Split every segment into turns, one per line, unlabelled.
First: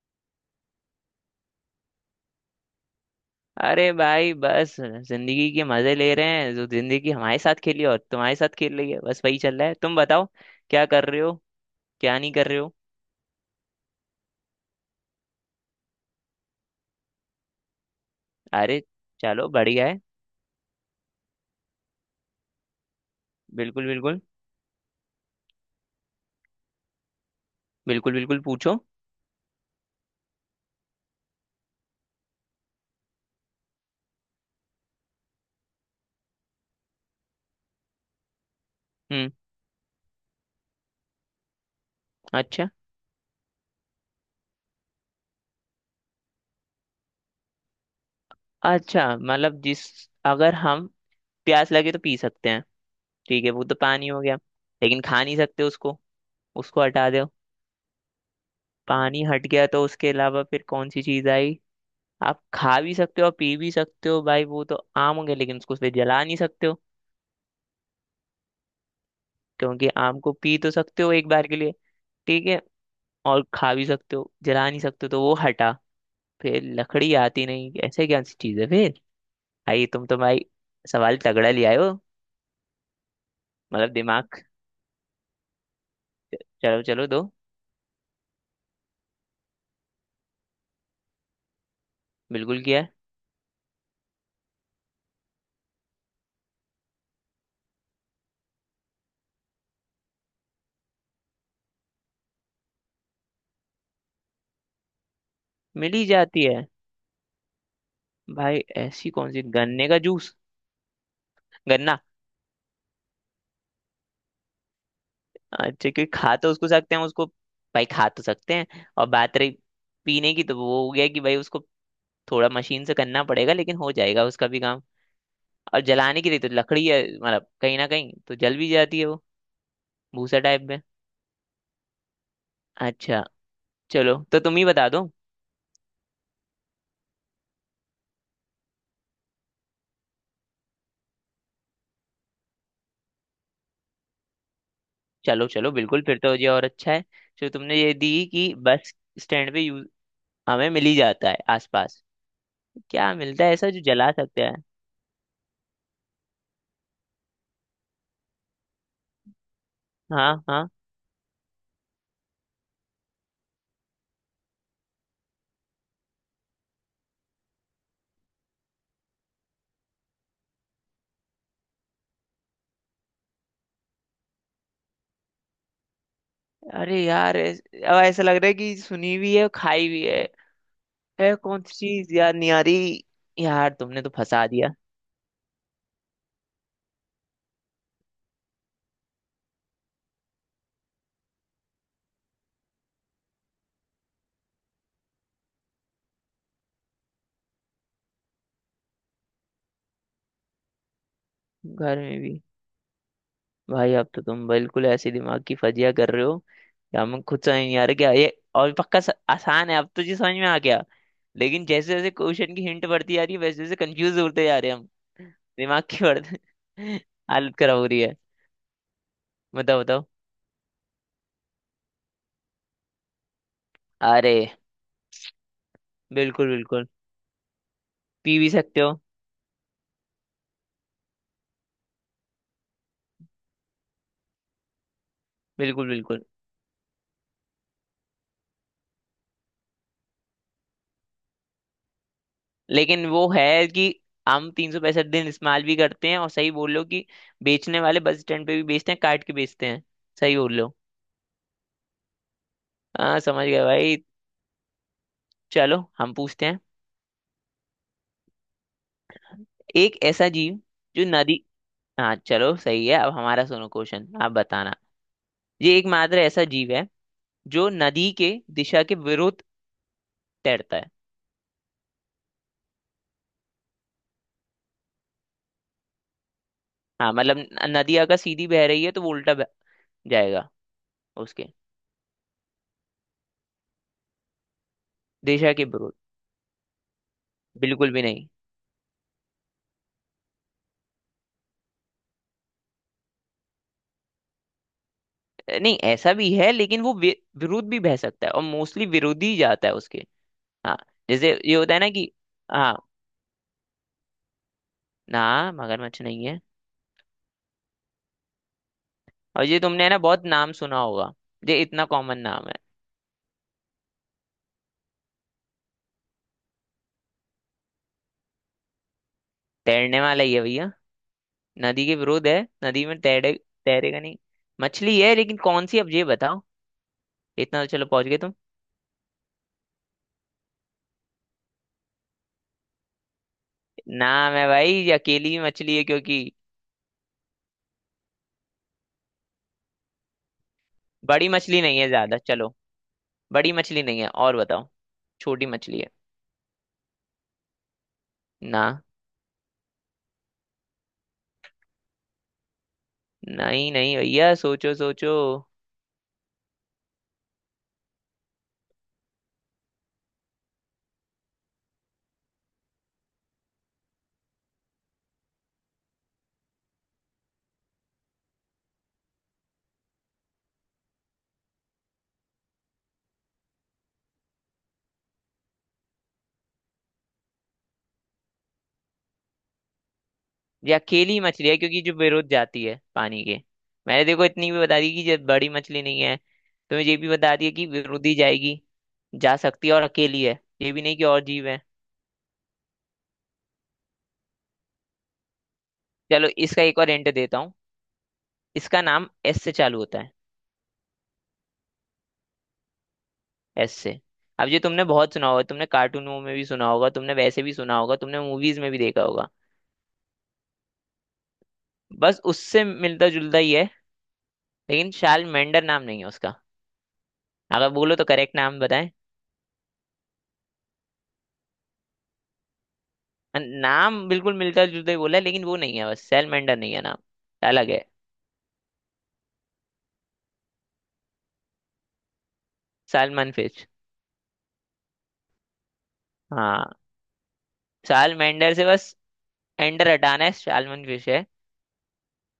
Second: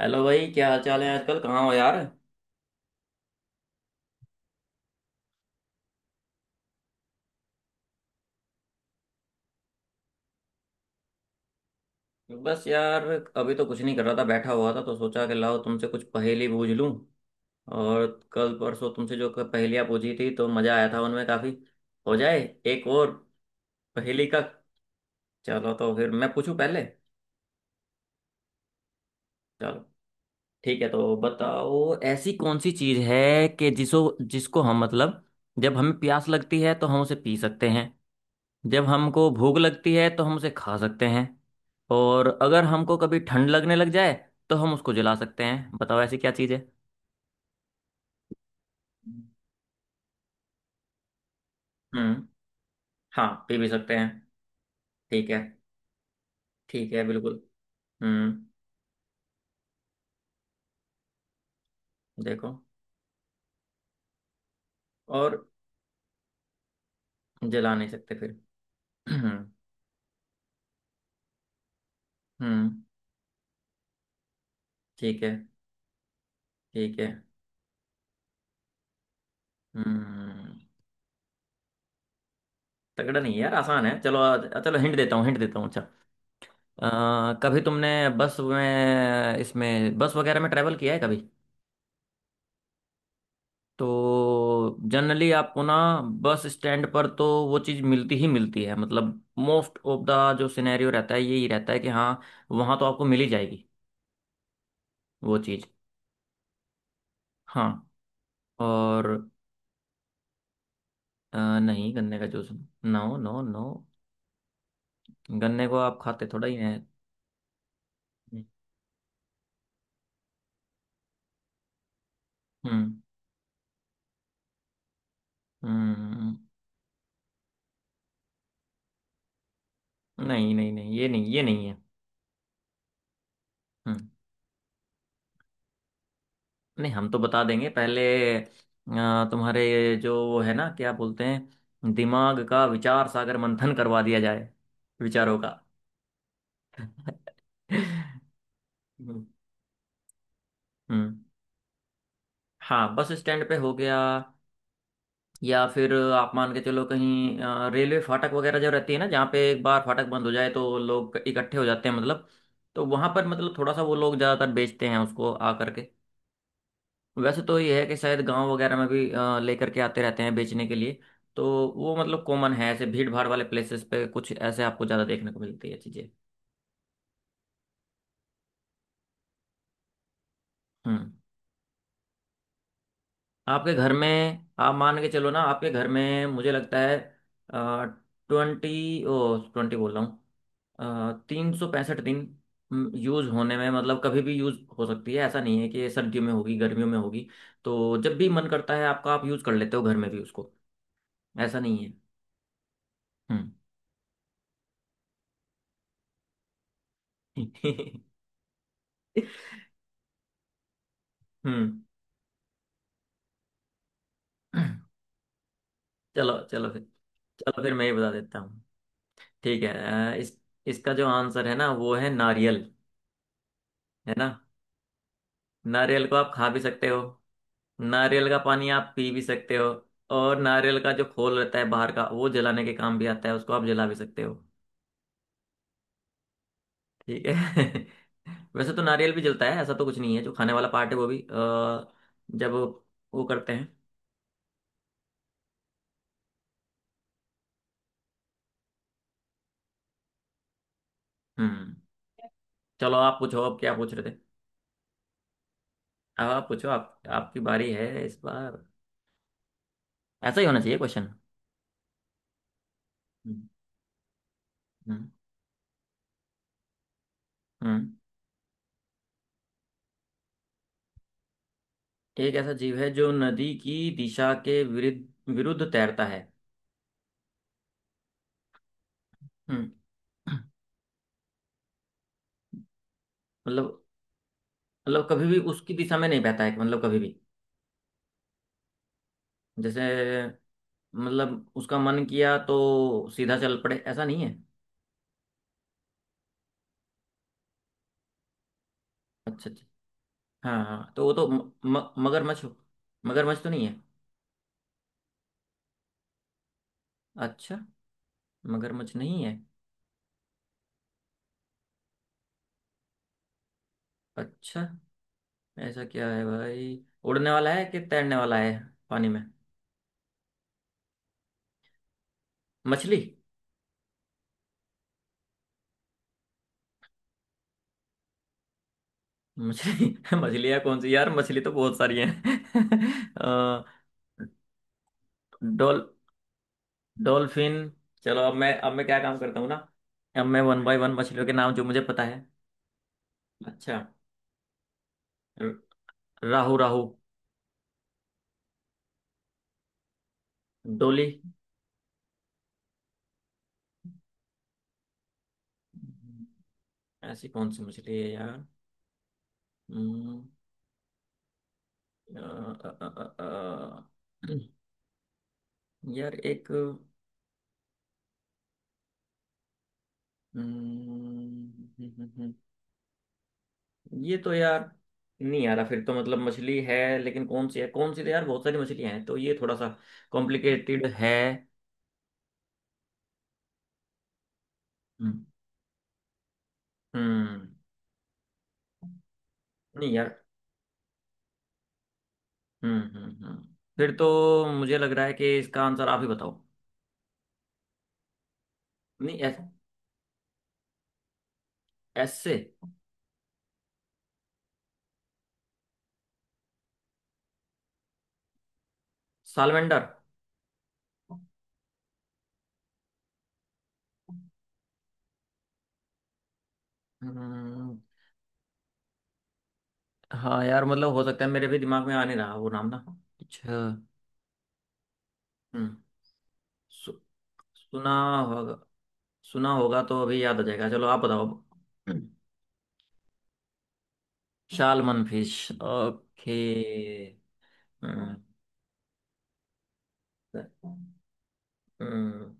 Hello भाई, क्या हाल चाल है आजकल? कहाँ हो यार?
अरे भाई, बस जिंदगी के मजे ले रहे हैं। जो जिंदगी हमारे साथ खेली और तुम्हारे साथ खेल रही है, बस वही चल रहा है। तुम बताओ, क्या कर रहे हो, क्या नहीं कर रहे
बस
हो।
यार, अभी तो कुछ नहीं कर रहा था, बैठा हुआ था, तो सोचा कि लाओ तुमसे कुछ पहेली बूझ लूं। और कल
अरे,
परसों तुमसे जो
चलो
पहेलियाँ
बढ़िया है।
पूछी थी तो मज़ा आया था उनमें काफ़ी। हो जाए एक और
बिल्कुल बिल्कुल।
पहेली का। चलो, तो फिर मैं पूछूं पहले।
बिल्कुल बिल्कुल पूछो।
चलो ठीक है, तो बताओ ऐसी कौन सी चीज़ है कि जिसो जिसको हम मतलब, जब हमें प्यास लगती है तो हम उसे पी सकते हैं। जब हमको
हम्म।
भूख लगती है तो हम उसे खा सकते हैं। और अगर
अच्छा।
हमको कभी ठंड लगने लग जाए तो हम उसको जला सकते हैं। बताओ ऐसी क्या चीज़ है।
अच्छा मतलब जिस, अगर हम प्यास लगे तो पी
हम्म।
सकते हैं।
हाँ,
ठीक है,
पी
वो
भी
तो
सकते हैं।
पानी हो गया, लेकिन खा
ठीक
नहीं
है।
सकते उसको। उसको
ठीक है,
हटा दो।
बिल्कुल। हम्म।
पानी हट गया, तो उसके अलावा फिर कौन सी चीज आई। आप
देखो,
खा भी सकते हो और पी भी सकते हो भाई, वो तो आम हो गया,
और
लेकिन उसको फिर जला नहीं सकते हो।
जला नहीं सकते फिर। हम्म।
क्योंकि आम को पी तो सकते हो एक बार के लिए, ठीक है,
हम्म,
और खा भी सकते हो, जला नहीं सकते हो, तो
ठीक है।
वो हटा। फिर
ठीक है।
लकड़ी आती नहीं, ऐसे क्या सी चीज है फिर। आई तुम तो भाई,
हम्म।
सवाल तगड़ा ले आए हो।
तगड़ा नहीं है यार, आसान
मतलब
है। चलो
दिमाग।
चलो, हिंट देता हूँ हिंट देता हूँ। अच्छा।
चलो चलो दो।
कभी तुमने बस में, इसमें बस वगैरह में ट्रेवल किया है कभी?
बिल्कुल किया है।
तो जनरली आपको ना, बस स्टैंड पर तो वो चीज़ मिलती ही मिलती है, मतलब मोस्ट ऑफ द जो सिनेरियो रहता है यही रहता है कि हाँ, वहाँ तो आपको मिल ही जाएगी वो चीज़।
मिल ही जाती है।
हाँ।
भाई ऐसी
और
कौन सी, गन्ने का जूस।
अ, नहीं,
गन्ना।
गन्ने का जूस। नो नो नो, गन्ने
अच्छा,
को आप
क्योंकि
खाते
खा
थोड़ा
तो
ही
उसको
हैं।
सकते हैं, उसको। भाई खा तो
हम्म।
सकते हैं। और बात रही पीने की, तो वो हो गया कि भाई उसको थोड़ा मशीन से
हम्म।
करना पड़ेगा, लेकिन हो जाएगा उसका भी काम। और
हम्म, हम्म,
जलाने के
हम्म।
लिए तो लकड़ी है, मतलब कहीं ना कहीं तो जल भी जाती है वो, भूसा
नहीं
टाइप
नहीं
में।
नहीं, ये नहीं, ये नहीं है।
अच्छा।
हम्म।
चलो तो तुम ही बता दो।
नहीं, हम तो बता देंगे पहले। अ, तुम्हारे जो वो है ना, क्या बोलते हैं, दिमाग का विचार सागर मंथन करवा दिया जाए, विचारों
चलो
का।
चलो बिल्कुल, फिर तो ये और अच्छा है जो तुमने ये दी कि बस
हम्म।
स्टैंड पे यूज, हमें मिल ही
हम्म।
जाता है आसपास।
हाँ, बस
क्या मिलता
स्टैंड
है
पे
ऐसा
हो
जो
गया।
जला सकते हैं।
या फिर आप मान के चलो कहीं रेलवे फाटक वगैरह जो रहती है ना, जहाँ पे एक बार फाटक बंद हो
हाँ
जाए तो
हाँ।
लोग इकट्ठे हो जाते हैं, मतलब तो वहां पर मतलब थोड़ा सा, वो लोग ज्यादातर बेचते हैं उसको आ करके। वैसे तो ये है कि शायद गांव वगैरह में भी लेकर के आते रहते हैं बेचने के लिए। तो वो मतलब कॉमन है ऐसे भीड़ भाड़ वाले प्लेसेस पे, कुछ ऐसे आपको ज़्यादा देखने को मिलती है चीज़ें।
अरे यार अब ऐसा लग रहा है कि सुनी भी है और खाई भी है।
हम्म।
कौन सी चीज याद नहीं आ रही।
आपके
यार
घर
तुमने
में
तो फंसा दिया।
आप मान के चलो ना, आपके घर में मुझे लगता है, 2020 बोल रहा हूँ, 365 दिन यूज़ होने में, मतलब कभी भी यूज़ हो सकती है, ऐसा नहीं है कि ये सर्दियों में होगी गर्मियों में होगी। तो जब भी मन करता है आपका, आप यूज़ कर लेते हो घर में भी उसको। ऐसा नहीं है।
घर में भी।
हम्म।
भाई अब तो तुम बिल्कुल ऐसे दिमाग की फजिया कर रहे हो। यार मैं खुद समझ नहीं आ रहा क्या ये। और पक्का आसान है, अब तो जी समझ में आ गया। लेकिन
हम्म।
जैसे जैसे क्वेश्चन की हिंट बढ़ती जा रही है, वैसे वैसे कंफ्यूज होते जा रहे हैं हम। दिमाग की
चलो
बढ़ते
चलो फिर।
हालत
चलो, फिर
खराब हो
मैं ही
रही
बता
है।
देता हूँ। ठीक है।
बताओ बताओ।
इस इसका जो आंसर है ना, वो है नारियल। है ना?
अरे
नारियल को आप खा
बिल्कुल
भी
बिल्कुल।
सकते हो। नारियल का
पी भी
पानी
सकते
आप
हो।
पी भी सकते हो। और नारियल का जो खोल रहता है बाहर का, वो जलाने के काम भी आता है, उसको आप जला भी सकते हो।
बिल्कुल बिल्कुल।
ठीक है। वैसे तो नारियल भी जलता है, ऐसा तो कुछ नहीं है, जो खाने वाला पार्ट है वो भी जब
लेकिन
वो
वो
करते
है
हैं।
कि हम 365 दिन इस्तेमाल भी करते हैं, और सही बोल लो कि बेचने वाले बस स्टैंड पे भी बेचते हैं, काट के बेचते हैं। सही बोल लो।
हम्म। चलो आप
हाँ
पूछो,
समझ
अब
गया
क्या पूछ
भाई।
रहे थे?
चलो हम
अब
पूछते
आप
हैं।
पूछो, आप आपकी बारी है इस बार।
एक ऐसा
ऐसा ही
जीव
होना चाहिए
जो
क्वेश्चन।
नदी। हाँ चलो सही है, अब हमारा सुनो क्वेश्चन, आप बताना।
हम्म।
ये एकमात्र ऐसा जीव है जो
हम्म।
नदी के दिशा के विरुद्ध तैरता है।
एक ऐसा जीव है जो नदी की दिशा के विरुद्ध विरुद्ध तैरता है?
हाँ मतलब नदी अगर सीधी बह रही है तो वो उल्टा बह
हम्म।
जाएगा। उसके
मतलब, कभी भी
दिशा के
उसकी
विरुद्ध,
दिशा में नहीं बहता है, मतलब कभी भी?
बिल्कुल भी नहीं।
जैसे, मतलब उसका मन किया तो सीधा चल पड़े, ऐसा नहीं है?
नहीं, ऐसा भी है लेकिन वो विरुद्ध भी बह सकता है, और मोस्टली विरोधी ही
अच्छा अच्छा।
जाता है उसके।
हाँ
हाँ,
हाँ, तो वो तो
जैसे
म,
ये होता है ना
म,
कि
मगरमच्छ?
हाँ।
मगरमच्छ तो नहीं है?
ना, मगरमच्छ नहीं है।
अच्छा। मगरमच्छ नहीं है।
और ये तुमने, है ना, बहुत नाम सुना होगा, ये इतना कॉमन नाम है।
अच्छा। ऐसा क्या है भाई? उड़ने वाला है कि तैरने वाला है पानी में?
तैरने वाला ही है भैया, नदी के विरोध है नदी
मछली?
में तैरे तैरेगा नहीं। मछली है लेकिन कौन सी, अब ये बताओ, इतना तो चलो पहुंच गए तुम।
मछली मछलियाँ कौन सी यार, मछली तो बहुत सारी हैं। अ,
नाम है भाई, ये अकेली ही मछली
डॉल
है क्योंकि।
डॉल्फिन? चलो, अब मैं, क्या काम करता हूँ ना, अब मैं वन बाय वन मछलियों
बड़ी
के नाम
मछली
जो
नहीं
मुझे
है
पता
ज्यादा,
है।
चलो। बड़ी
अच्छा।
मछली नहीं है, और बताओ। छोटी
र-
मछली है।
राहु राहु?
ना।
डोली?
नहीं नहीं भैया, सोचो सोचो।
हम्म, ऐसी कौन सी मछली है यार? हम्म, अ, अ, अ, अ, अ, यार एक, हम्म, ये तो यार, नहीं आ रहा। फिर तो मतलब मछली है, लेकिन कौन सी है, कौन सी, तो यार बहुत सारी मछलियां हैं, तो ये थोड़ा सा
ये
कॉम्प्लिकेटेड है।
अकेली मछली है क्योंकि जो विरोध जाती है पानी के। मैंने देखो इतनी भी बता दी कि ये
हम्म।
बड़ी मछली नहीं है, तुम्हें ये भी बता
हम्म।
दिया कि विरोधी जाएगी, जा सकती है, और
नहीं यार।
अकेली है, ये भी नहीं कि और जीव है।
हम्म। फिर तो मुझे लग रहा है कि इसका आंसर आप ही
चलो
बताओ।
इसका एक और हिंट देता हूँ, इसका नाम
नहीं, एस?
एस से चालू होता है।
एस से?
एस से। अब ये तुमने बहुत सुना होगा, तुमने कार्टूनों में भी सुना होगा, तुमने वैसे भी सुना होगा, तुमने मूवीज में भी देखा होगा।
सालमेंडर?
बस उससे मिलता जुलता ही है, लेकिन शाल मेंडर नाम नहीं है उसका, अगर
हम्म।
बोलो तो करेक्ट नाम बताएं।
हाँ यार, मतलब हो सकता है, मेरे भी दिमाग में आ नहीं रहा वो नाम ना। अच्छा।
नाम बिल्कुल मिलता जुलता ही बोला है लेकिन वो
हम्म।
नहीं है, बस शाल मेंडर नहीं है
सु,
नाम, अलग है।
सुना होगा। सुना होगा तो अभी याद आ जाएगा। चलो, आप बताओ अब।
Salmon fish.
Salmon fish? Okay.
हाँ। शाल
हम्म।
मेंडर से बस एंडर हटाना है, सालमन फिश है।
हम्म,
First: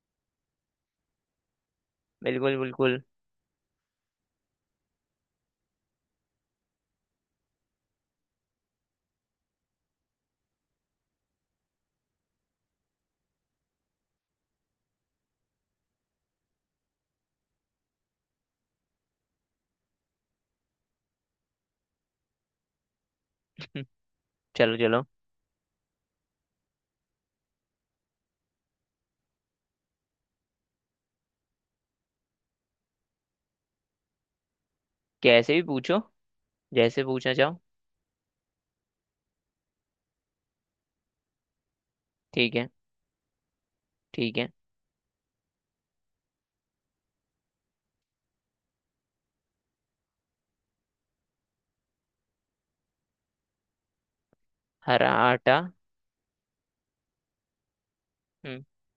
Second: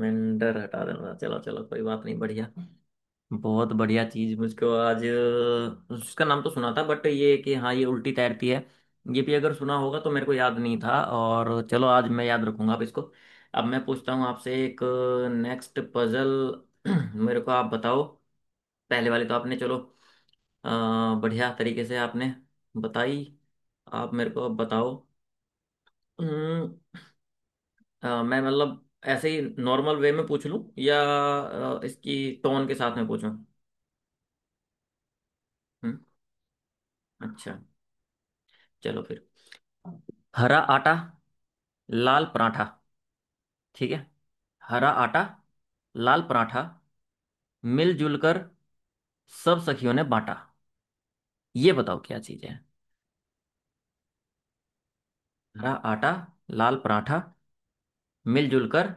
मेंढर हटा देना, चलो चलो कोई बात नहीं, बढ़िया।
बिल्कुल बिल्कुल।
बहुत बढ़िया चीज मुझको आज, उसका नाम तो सुना था, बट ये कि हाँ ये उल्टी तैरती है, ये भी अगर सुना होगा तो मेरे को याद नहीं था, और चलो आज मैं याद रखूंगा अब इसको। अब मैं पूछता हूँ आपसे एक नेक्स्ट पजल। मेरे को आप बताओ। पहले वाले तो आपने, चलो, अ, बढ़िया तरीके से आपने बताई। आप मेरे को अब
चलो
बताओ।
चलो।
अम्म, मैं मतलब, ऐसे ही नॉर्मल वे में पूछ लूं, या इसकी टोन के साथ में पूछूं?
कैसे भी
हम्म।
पूछो, जैसे पूछना
अच्छा।
चाहो।
चलो फिर। हरा आटा, लाल
ठीक
पराठा।
है।
ठीक है।
ठीक है।
हरा आटा, लाल पराठा, मिलजुल कर सब सखियों ने बांटा। ये बताओ क्या चीज है।
हरा आटा।
हरा आटा, लाल पराठा,
हम्म।
मिलजुल कर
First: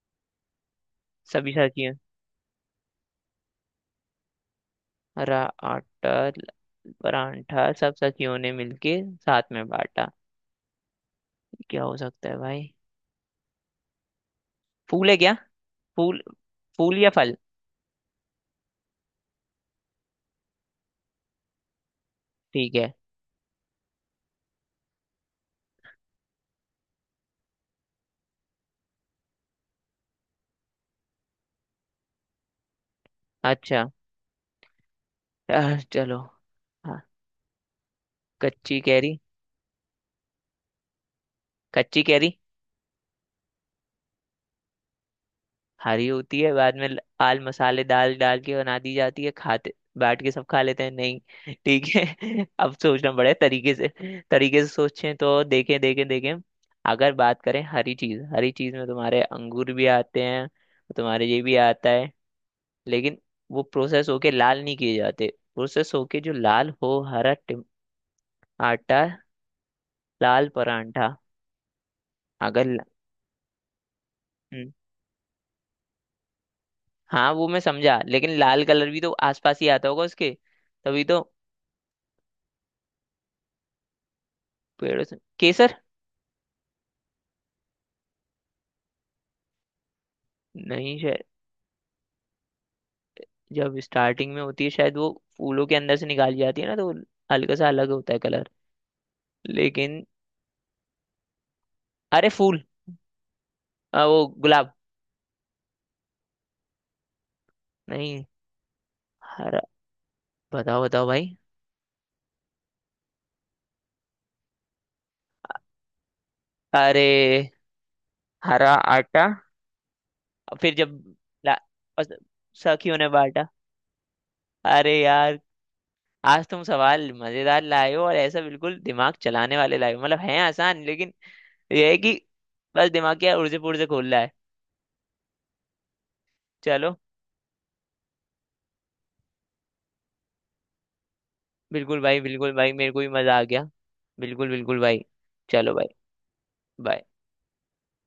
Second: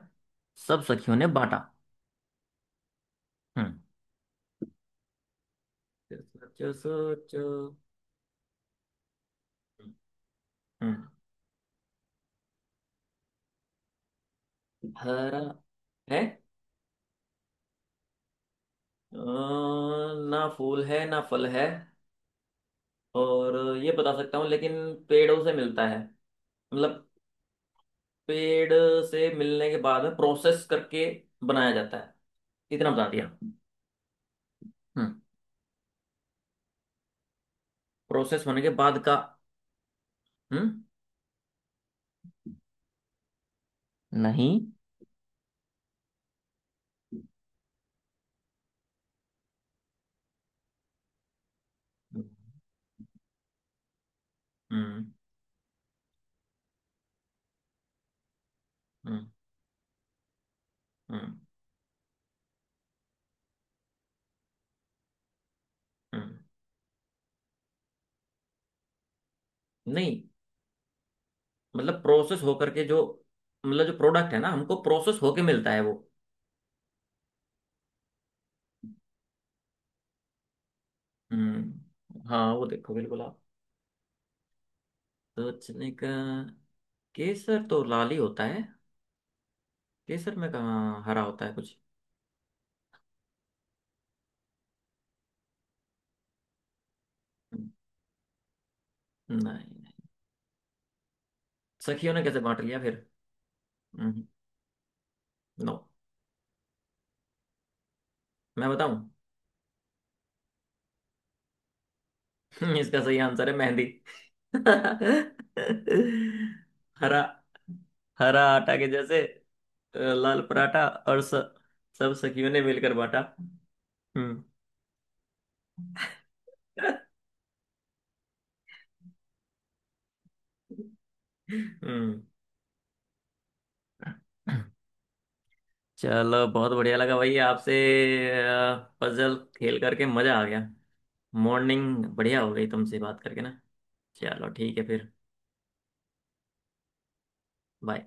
सब सखियों ने
सभी
बांटा।
सखियों,
हम्म,
हरा आटा
सोचो सोचो सोचो।
परांठा सब सखियों ने मिलके साथ में बांटा,
हम्म।
क्या हो सकता है भाई। फूल है क्या।
हरा है।
फूल। फूल या फल।
अ, ना फूल है ना फल है।
ठीक है।
और ये बता सकता हूँ, लेकिन पेड़ों से मिलता है, मतलब पेड़ से मिलने के बाद में प्रोसेस करके बनाया जाता है, इतना बता दिया।
अच्छा।
हम्म।
चलो। हाँ।
प्रोसेस होने के
कच्ची
बाद
कैरी।
का। हम्म।
कच्ची कैरी,
नहीं।
हरी होती है बाद में, आल मसाले दाल डाल के बना दी जाती है, खाते बैठ के सब खा लेते हैं। नहीं ठीक है। अब सोचना पड़ेगा तरीके से, तरीके से
हम्म
सोचें, तो देखें देखें देखें। अगर बात करें हरी चीज, हरी चीज में तुम्हारे
हम्म
अंगूर भी आते हैं, तुम्हारे
हम्म
ये भी आता है, लेकिन वो प्रोसेस होके लाल नहीं किए जाते। प्रोसेस होके जो
हम्म।
लाल हो, हरा आटा,
नहीं।
लाल परांठा।
मतलब प्रोसेस होकर
अगर।
के जो, मतलब जो प्रोडक्ट है ना,
हम्म,
हमको प्रोसेस होके मिलता है वो।
हाँ वो मैं समझा, लेकिन लाल कलर भी तो आसपास ही आता होगा उसके, तभी तो।
हम्म, हाँ वो देखो, बिल्कुल आप
पेड़ों से केसर।
सोचने का। केसर तो लाल ही होता है। केसर में
नहीं
कहाँ हरा
शायद
होता है कुछ?
जब स्टार्टिंग में होती है, शायद वो फूलों के अंदर से निकाली जाती है ना, तो वो हल्का
हम्म।
सा अलग होता है कलर।
नहीं।
लेकिन।
नहीं, सखियों ने
अरे
कैसे बांट
फूल।
लिया फिर? हम्म।
वो गुलाब।
नो।
नहीं।
मैं बताऊं?
हरा। बताओ बताओ भाई।
इसका सही आंसर है मेहंदी।
अरे।
हरा, हरा
हरा
आटा के जैसे,
आटा।
लाल
और फिर
पराठा,
जब
और
ला-
सब
अस-
सखियों ने मिलकर
सखियों ने
बांटा।
बांटा।
हम्म।
अरे यार, आज तुम सवाल मजेदार लाए हो और ऐसा बिल्कुल दिमाग चलाने वाले लाए हो, मतलब हैं आसान लेकिन ये है कि
हम्म।
बस दिमाग क्या उड़जे पुड़जे खोल रहा है।
चलो, बहुत
चलो।
बढ़िया लगा भाई आपसे पजल खेल करके, मजा आ गया।
बिल्कुल
मॉर्निंग
भाई
बढ़िया हो
बिल्कुल
गई
भाई, मेरे
तुमसे
को भी
बात
मजा
करके
आ
ना।
गया।
चलो
बिल्कुल
ठीक
बिल्कुल
है
भाई।
फिर।
चलो भाई। बाय।
बाय।